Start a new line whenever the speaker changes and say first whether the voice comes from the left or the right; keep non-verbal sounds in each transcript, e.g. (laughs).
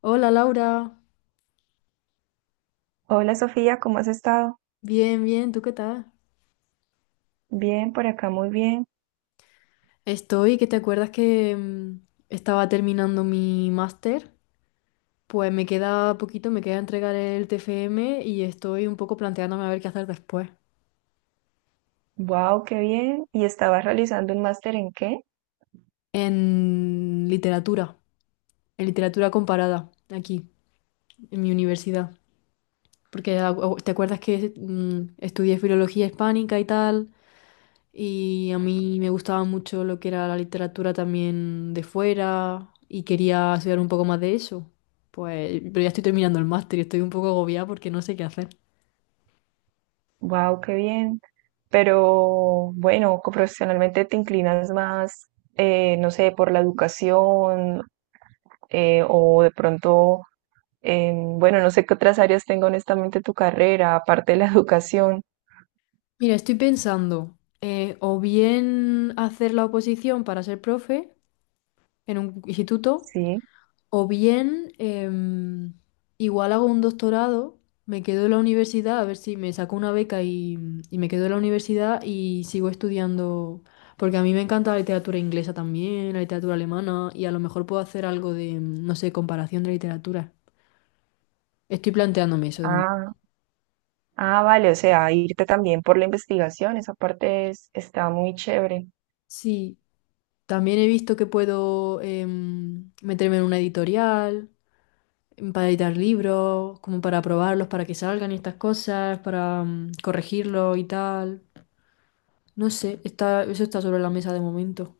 left: Hola Laura,
right: Hola Sofía, ¿cómo has estado?
left: bien, bien, ¿tú qué tal?
right: Bien, por acá muy bien.
left: Estoy, que te acuerdas que estaba terminando mi máster, pues me queda poquito, me queda entregar el TFM y estoy un poco planteándome a ver qué hacer después.
right: Wow, qué bien. ¿Y estabas realizando un máster en qué?
left: En literatura, en literatura comparada, aquí, en mi universidad. Porque te acuerdas que estudié filología hispánica y tal, y a mí me gustaba mucho lo que era la literatura también de fuera, y quería estudiar un poco más de eso. Pues, pero ya estoy terminando el máster y estoy un poco agobiada porque no sé qué hacer.
right: Wow, qué bien. Pero bueno, profesionalmente te inclinas más, no sé, por la educación, o de pronto, bueno, no sé qué otras áreas tenga honestamente tu carrera, aparte de la (laughs) educación.
left: Mira, estoy pensando, o bien hacer la oposición para ser profe en un instituto.
right: Sí.
left: O bien, igual hago un doctorado, me quedo en la universidad, a ver si me saco una beca y me quedo en la universidad y sigo estudiando, porque a mí me encanta la literatura inglesa también, la literatura alemana, y a lo mejor puedo hacer algo de, no sé, comparación de literatura. Estoy planteándome eso de momento.
right: Ah, ah, vale, o sea, irte también por la investigación, esa está muy chévere.
left: Sí, también he visto que puedo meterme en una editorial para editar libros, como para probarlos, para que salgan y estas cosas, para corregirlos y tal. No sé, está, eso está sobre la mesa de momento.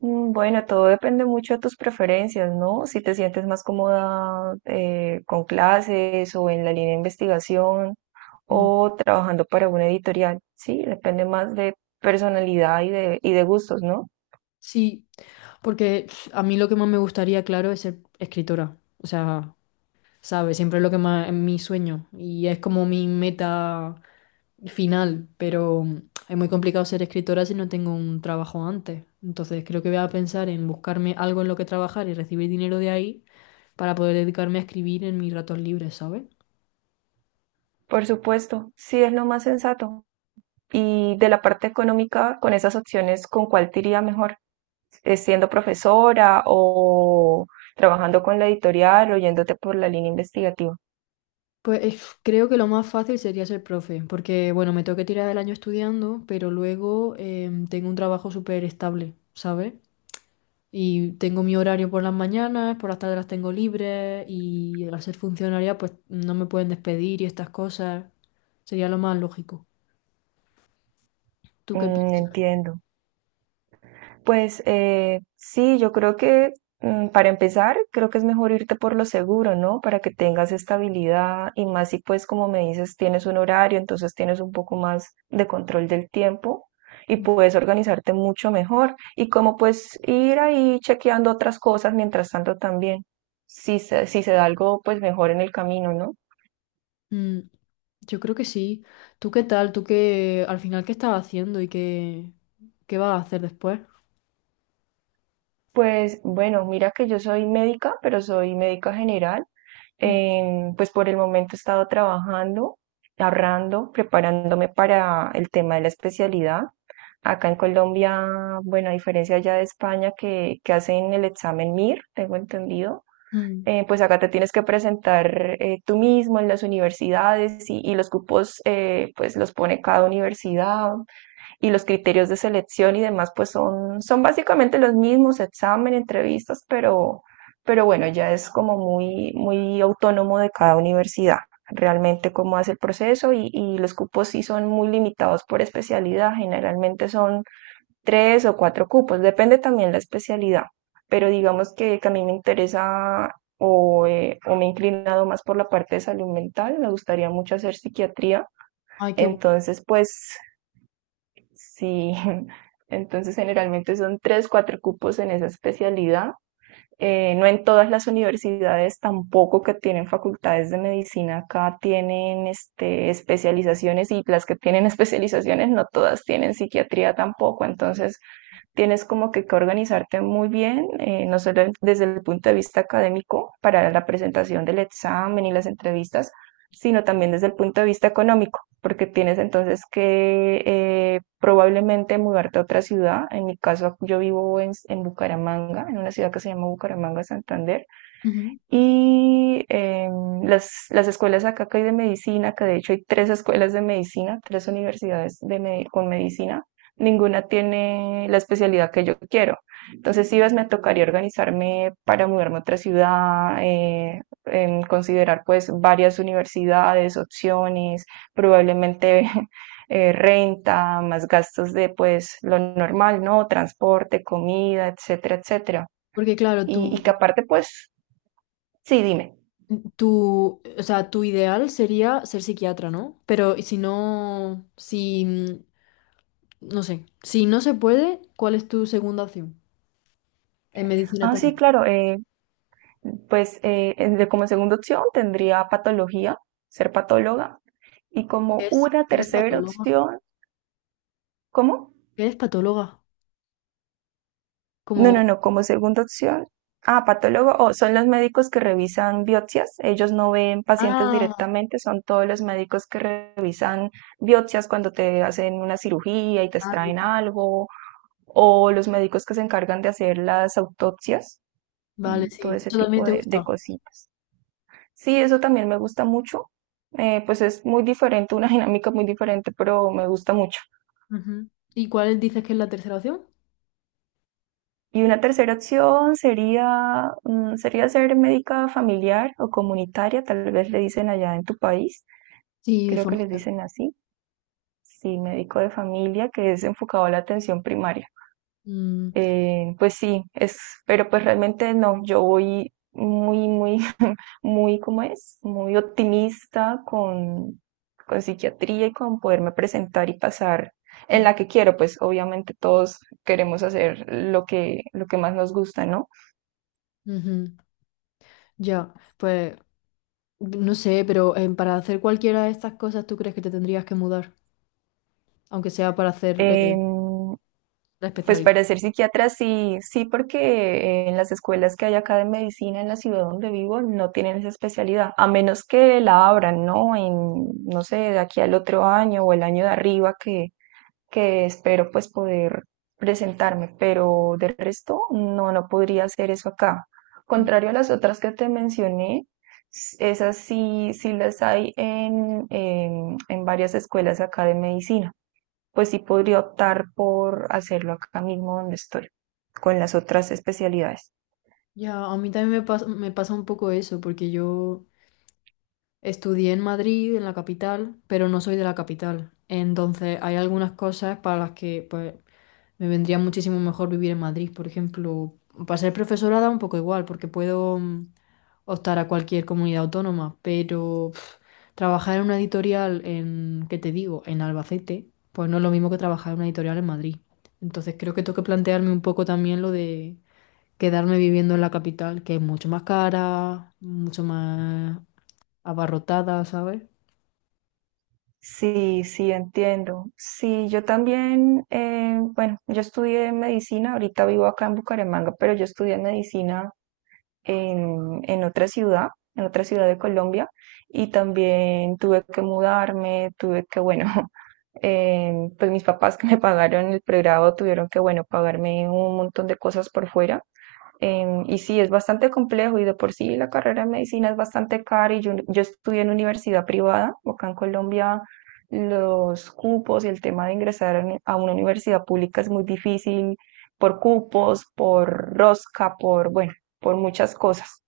right: Mm, bueno, todo depende mucho de tus preferencias, ¿no? Si te sientes más cómoda con clases o en la línea de investigación
left: Mm.
right: o trabajando para una editorial, sí, depende más de personalidad y de gustos, ¿no?
left: Sí, porque a mí lo que más me gustaría, claro, es ser escritora. O sea, ¿sabes? Siempre es lo que más es mi sueño y es como mi meta final, pero es muy complicado ser escritora si no tengo un trabajo antes. Entonces creo que voy a pensar en buscarme algo en lo que trabajar y recibir dinero de ahí para poder dedicarme a escribir en mis ratos libres, ¿sabes?
right: Por supuesto, sí es lo más sensato. Y de la parte económica, con esas opciones, ¿con cuál te iría mejor? ¿Siendo profesora o trabajando con la editorial o yéndote por la línea investigativa?
left: Pues creo que lo más fácil sería ser profe, porque bueno, me tengo que tirar el año estudiando, pero luego tengo un trabajo súper estable, ¿sabes? Y tengo mi horario por las mañanas, por las tardes las tengo libres y al ser funcionaria pues no me pueden despedir y estas cosas. Sería lo más lógico. ¿Tú qué
right: Mm,
left: piensas?
right: entiendo. Pues sí, yo creo que para empezar, creo que es mejor irte por lo seguro, ¿no? Para que tengas estabilidad y más si pues como me dices, tienes un horario, entonces tienes un poco más de control del tiempo y puedes organizarte mucho mejor. Y como pues ir ahí chequeando otras cosas mientras tanto también, si se da algo pues mejor en el camino, ¿no?
left: Mm, yo creo que sí. ¿Tú qué tal? ¿Tú qué al final qué estás haciendo y qué, qué vas a hacer después?
right: Pues bueno, mira que yo soy médica, pero soy médica general.
left: Mm.
right: Pues por el momento he estado trabajando, ahorrando, preparándome para el tema de la especialidad. Acá en Colombia, bueno, a diferencia ya de España que hacen el examen MIR, tengo entendido,
left: Mm.
right: pues acá te tienes que presentar tú mismo en las universidades y los cupos pues los pone cada universidad y los criterios de selección y demás, pues son básicamente los mismos, examen, entrevistas, pero bueno, ya es como muy autónomo de cada universidad, realmente cómo hace el proceso y los cupos sí son muy limitados por especialidad, generalmente son tres o cuatro cupos, depende también la especialidad, pero digamos que a mí me interesa o me he inclinado más por la parte de salud mental, me gustaría mucho hacer psiquiatría,
left: Ay, qué guay.
right: entonces pues sí, (laughs) entonces generalmente son tres, cuatro cupos en esa especialidad. No en todas las universidades tampoco que tienen facultades de medicina acá tienen este, especializaciones y las que tienen (laughs) especializaciones no todas tienen psiquiatría tampoco. Entonces tienes como que organizarte muy bien, no solo desde el punto de vista académico para la presentación del examen y las entrevistas, sino también desde el punto de vista económico, porque tienes entonces que probablemente mudarte a otra ciudad. En mi caso, yo vivo en Bucaramanga, en una ciudad que se llama Bucaramanga, Santander.
left: Ujú.
right: Y las escuelas acá que hay de medicina, que de hecho hay tres escuelas de medicina, tres universidades de con medicina, ninguna tiene la especialidad que yo quiero. Entonces, si ves, me tocaría organizarme para mudarme a otra ciudad, considerar pues varias universidades, opciones, probablemente (laughs) renta, más gastos de pues lo normal, ¿no? Transporte, comida, etcétera, etcétera.
left: Porque claro,
right: Y que
left: tú.
right: aparte pues, sí, dime.
left: Tu, o sea, tu ideal sería ser psiquiatra, ¿no? Pero y si no, si, no sé, si no se puede, ¿cuál es tu segunda opción? En medicina
right: Ah, sí,
left: también.
right: claro. Pues como segunda opción tendría patología, ser patóloga. Y como una
left: Es
right: tercera
left: patóloga.
right: opción, ¿cómo?
left: Es patóloga.
right: No, no,
left: Como,
right: no, como segunda opción. Ah, patólogo, o son los médicos que revisan biopsias. Ellos no ven pacientes
left: ah,
right: directamente, son todos los médicos que revisan biopsias cuando te hacen una cirugía y te
left: vale,
right: extraen algo, o los médicos que se encargan de hacer las autopsias,
left: vale,
right: mm, todo
left: sí,
right: ese
left: eso también
right: tipo
left: te
right: de
left: gusta.
right: cositas. Sí, eso también me gusta mucho. Pues es muy diferente, una dinámica muy diferente, pero me gusta mucho.
left: Ujú. ¿Y cuál dices que es la tercera opción?
right: Y una tercera opción sería, mm, sería ser médica familiar o comunitaria, tal vez le dicen allá en tu país,
left: Sí, de
right: creo que
left: forma.
right: les dicen así. Sí, médico de familia que es enfocado a la atención primaria.
left: Mm,
right: Pues sí, es, pero pues realmente no, yo voy muy (laughs) muy, ¿cómo es? Muy optimista con psiquiatría y con poderme presentar y pasar en la que quiero, pues obviamente todos queremos hacer lo que más nos gusta, ¿no?
left: ujú. Ya, pues, no sé, pero para hacer cualquiera de estas cosas, ¿tú crees que te tendrías que mudar? Aunque sea para hacer
right: Em,
left: la
right: pues
left: especialidad.
right: para ser psiquiatra sí, sí, porque en las escuelas que hay acá de medicina en la ciudad donde vivo no tienen esa especialidad, a menos que la abran, ¿no? En, no sé, de aquí al otro año o el año de arriba que espero pues poder presentarme, pero de resto no, no podría hacer eso acá. Contrario a las otras que te mencioné, esas sí, sí las hay en varias escuelas acá de medicina. Pues sí podría optar por hacerlo acá mismo donde estoy, con las otras especialidades.
left: Ya, a mí también me pasa un poco eso, porque yo estudié en Madrid, en la capital, pero no soy de la capital. Entonces, hay algunas cosas para las que pues, me vendría muchísimo mejor vivir en Madrid. Por ejemplo, para ser profesora da un poco igual, porque puedo optar a cualquier comunidad autónoma, pero trabajar en una editorial en, ¿qué te digo?, en Albacete, pues no es lo mismo que trabajar en una editorial en Madrid. Entonces, creo que tengo que plantearme un poco también lo de quedarme viviendo en la capital, que es mucho más cara, mucho más abarrotada, ¿sabes?
right: Sí, sí, entiendo. Sí, yo también, bueno, yo estudié medicina, ahorita vivo acá en Bucaramanga, pero yo estudié medicina en otra ciudad, en otra ciudad de Colombia, y también tuve que mudarme, tuve que, bueno, (laughs) pues mis papás que me pagaron el pregrado tuvieron que, bueno, pagarme un montón de cosas por fuera. Em, y sí, es bastante complejo y de por sí la carrera de medicina es bastante cara y yo estudié en universidad privada, acá en Colombia los cupos y el tema de ingresar a una universidad pública es muy difícil por cupos, por rosca, por, bueno, por muchas cosas.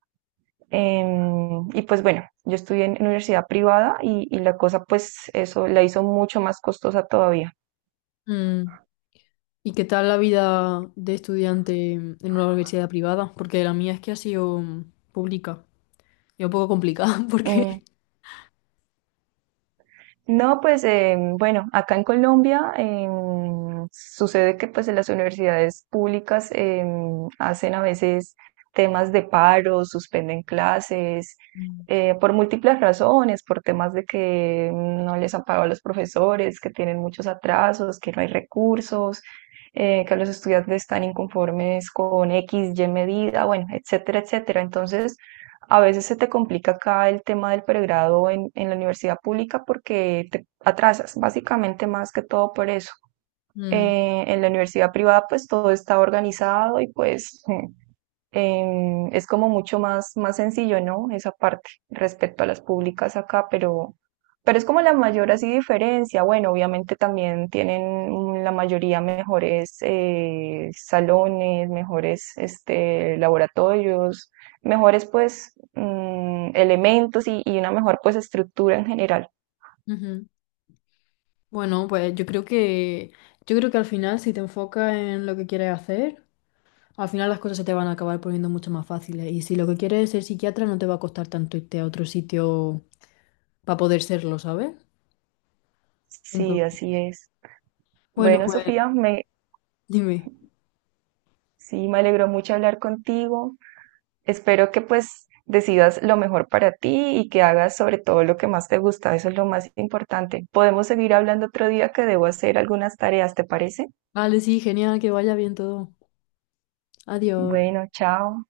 right: Em, y pues bueno, yo estudié en universidad privada y la cosa pues eso la hizo mucho más costosa todavía.
left: Mm. ¿Y qué tal la vida de estudiante en una universidad privada? Porque la mía es que ha sido pública y un poco complicada (laughs)
right: Mm,
left: porque...
right: no, pues bueno, acá en Colombia sucede que pues en las universidades públicas hacen a veces temas de paro, suspenden clases
left: Mm.
right: por múltiples razones, por temas de que no les han pagado a los profesores, que tienen muchos atrasos, que no hay recursos, que los estudiantes están inconformes con X, Y medida, bueno, etcétera, etcétera. Entonces, a veces se te complica acá el tema del pregrado en la universidad pública porque te atrasas, básicamente más que todo por eso.
left: Mm.
right: En la universidad privada pues todo está organizado y pues (laughs) em, es como mucho más sencillo, ¿no? Esa parte respecto a las públicas acá, pero es como la mayor así diferencia. Bueno, obviamente también tienen mm, la mayoría mejores salones, mejores este, laboratorios, mejores pues mm, elementos y una mejor pues estructura en general.
left: Ujú. Bueno, pues yo creo que al final si te enfocas en lo que quieres hacer, al final las cosas se te van a acabar poniendo mucho más fáciles. Y si lo que quieres es ser psiquiatra, no te va a costar tanto irte a otro sitio para poder serlo, ¿sabes?
right: Sí,
left: Entonces,
right: así es.
left: bueno,
right: Bueno,
left: pues
right: Sofía, me,
left: dime.
right: sí, me alegró mucho hablar contigo. Espero que pues decidas lo mejor para ti y que hagas sobre todo lo que más te gusta. Eso es lo más importante. Podemos seguir hablando otro día que debo hacer algunas tareas, ¿te parece?
left: Vale, sí, genial, que vaya bien todo. Adiós.
right: Bueno, chao.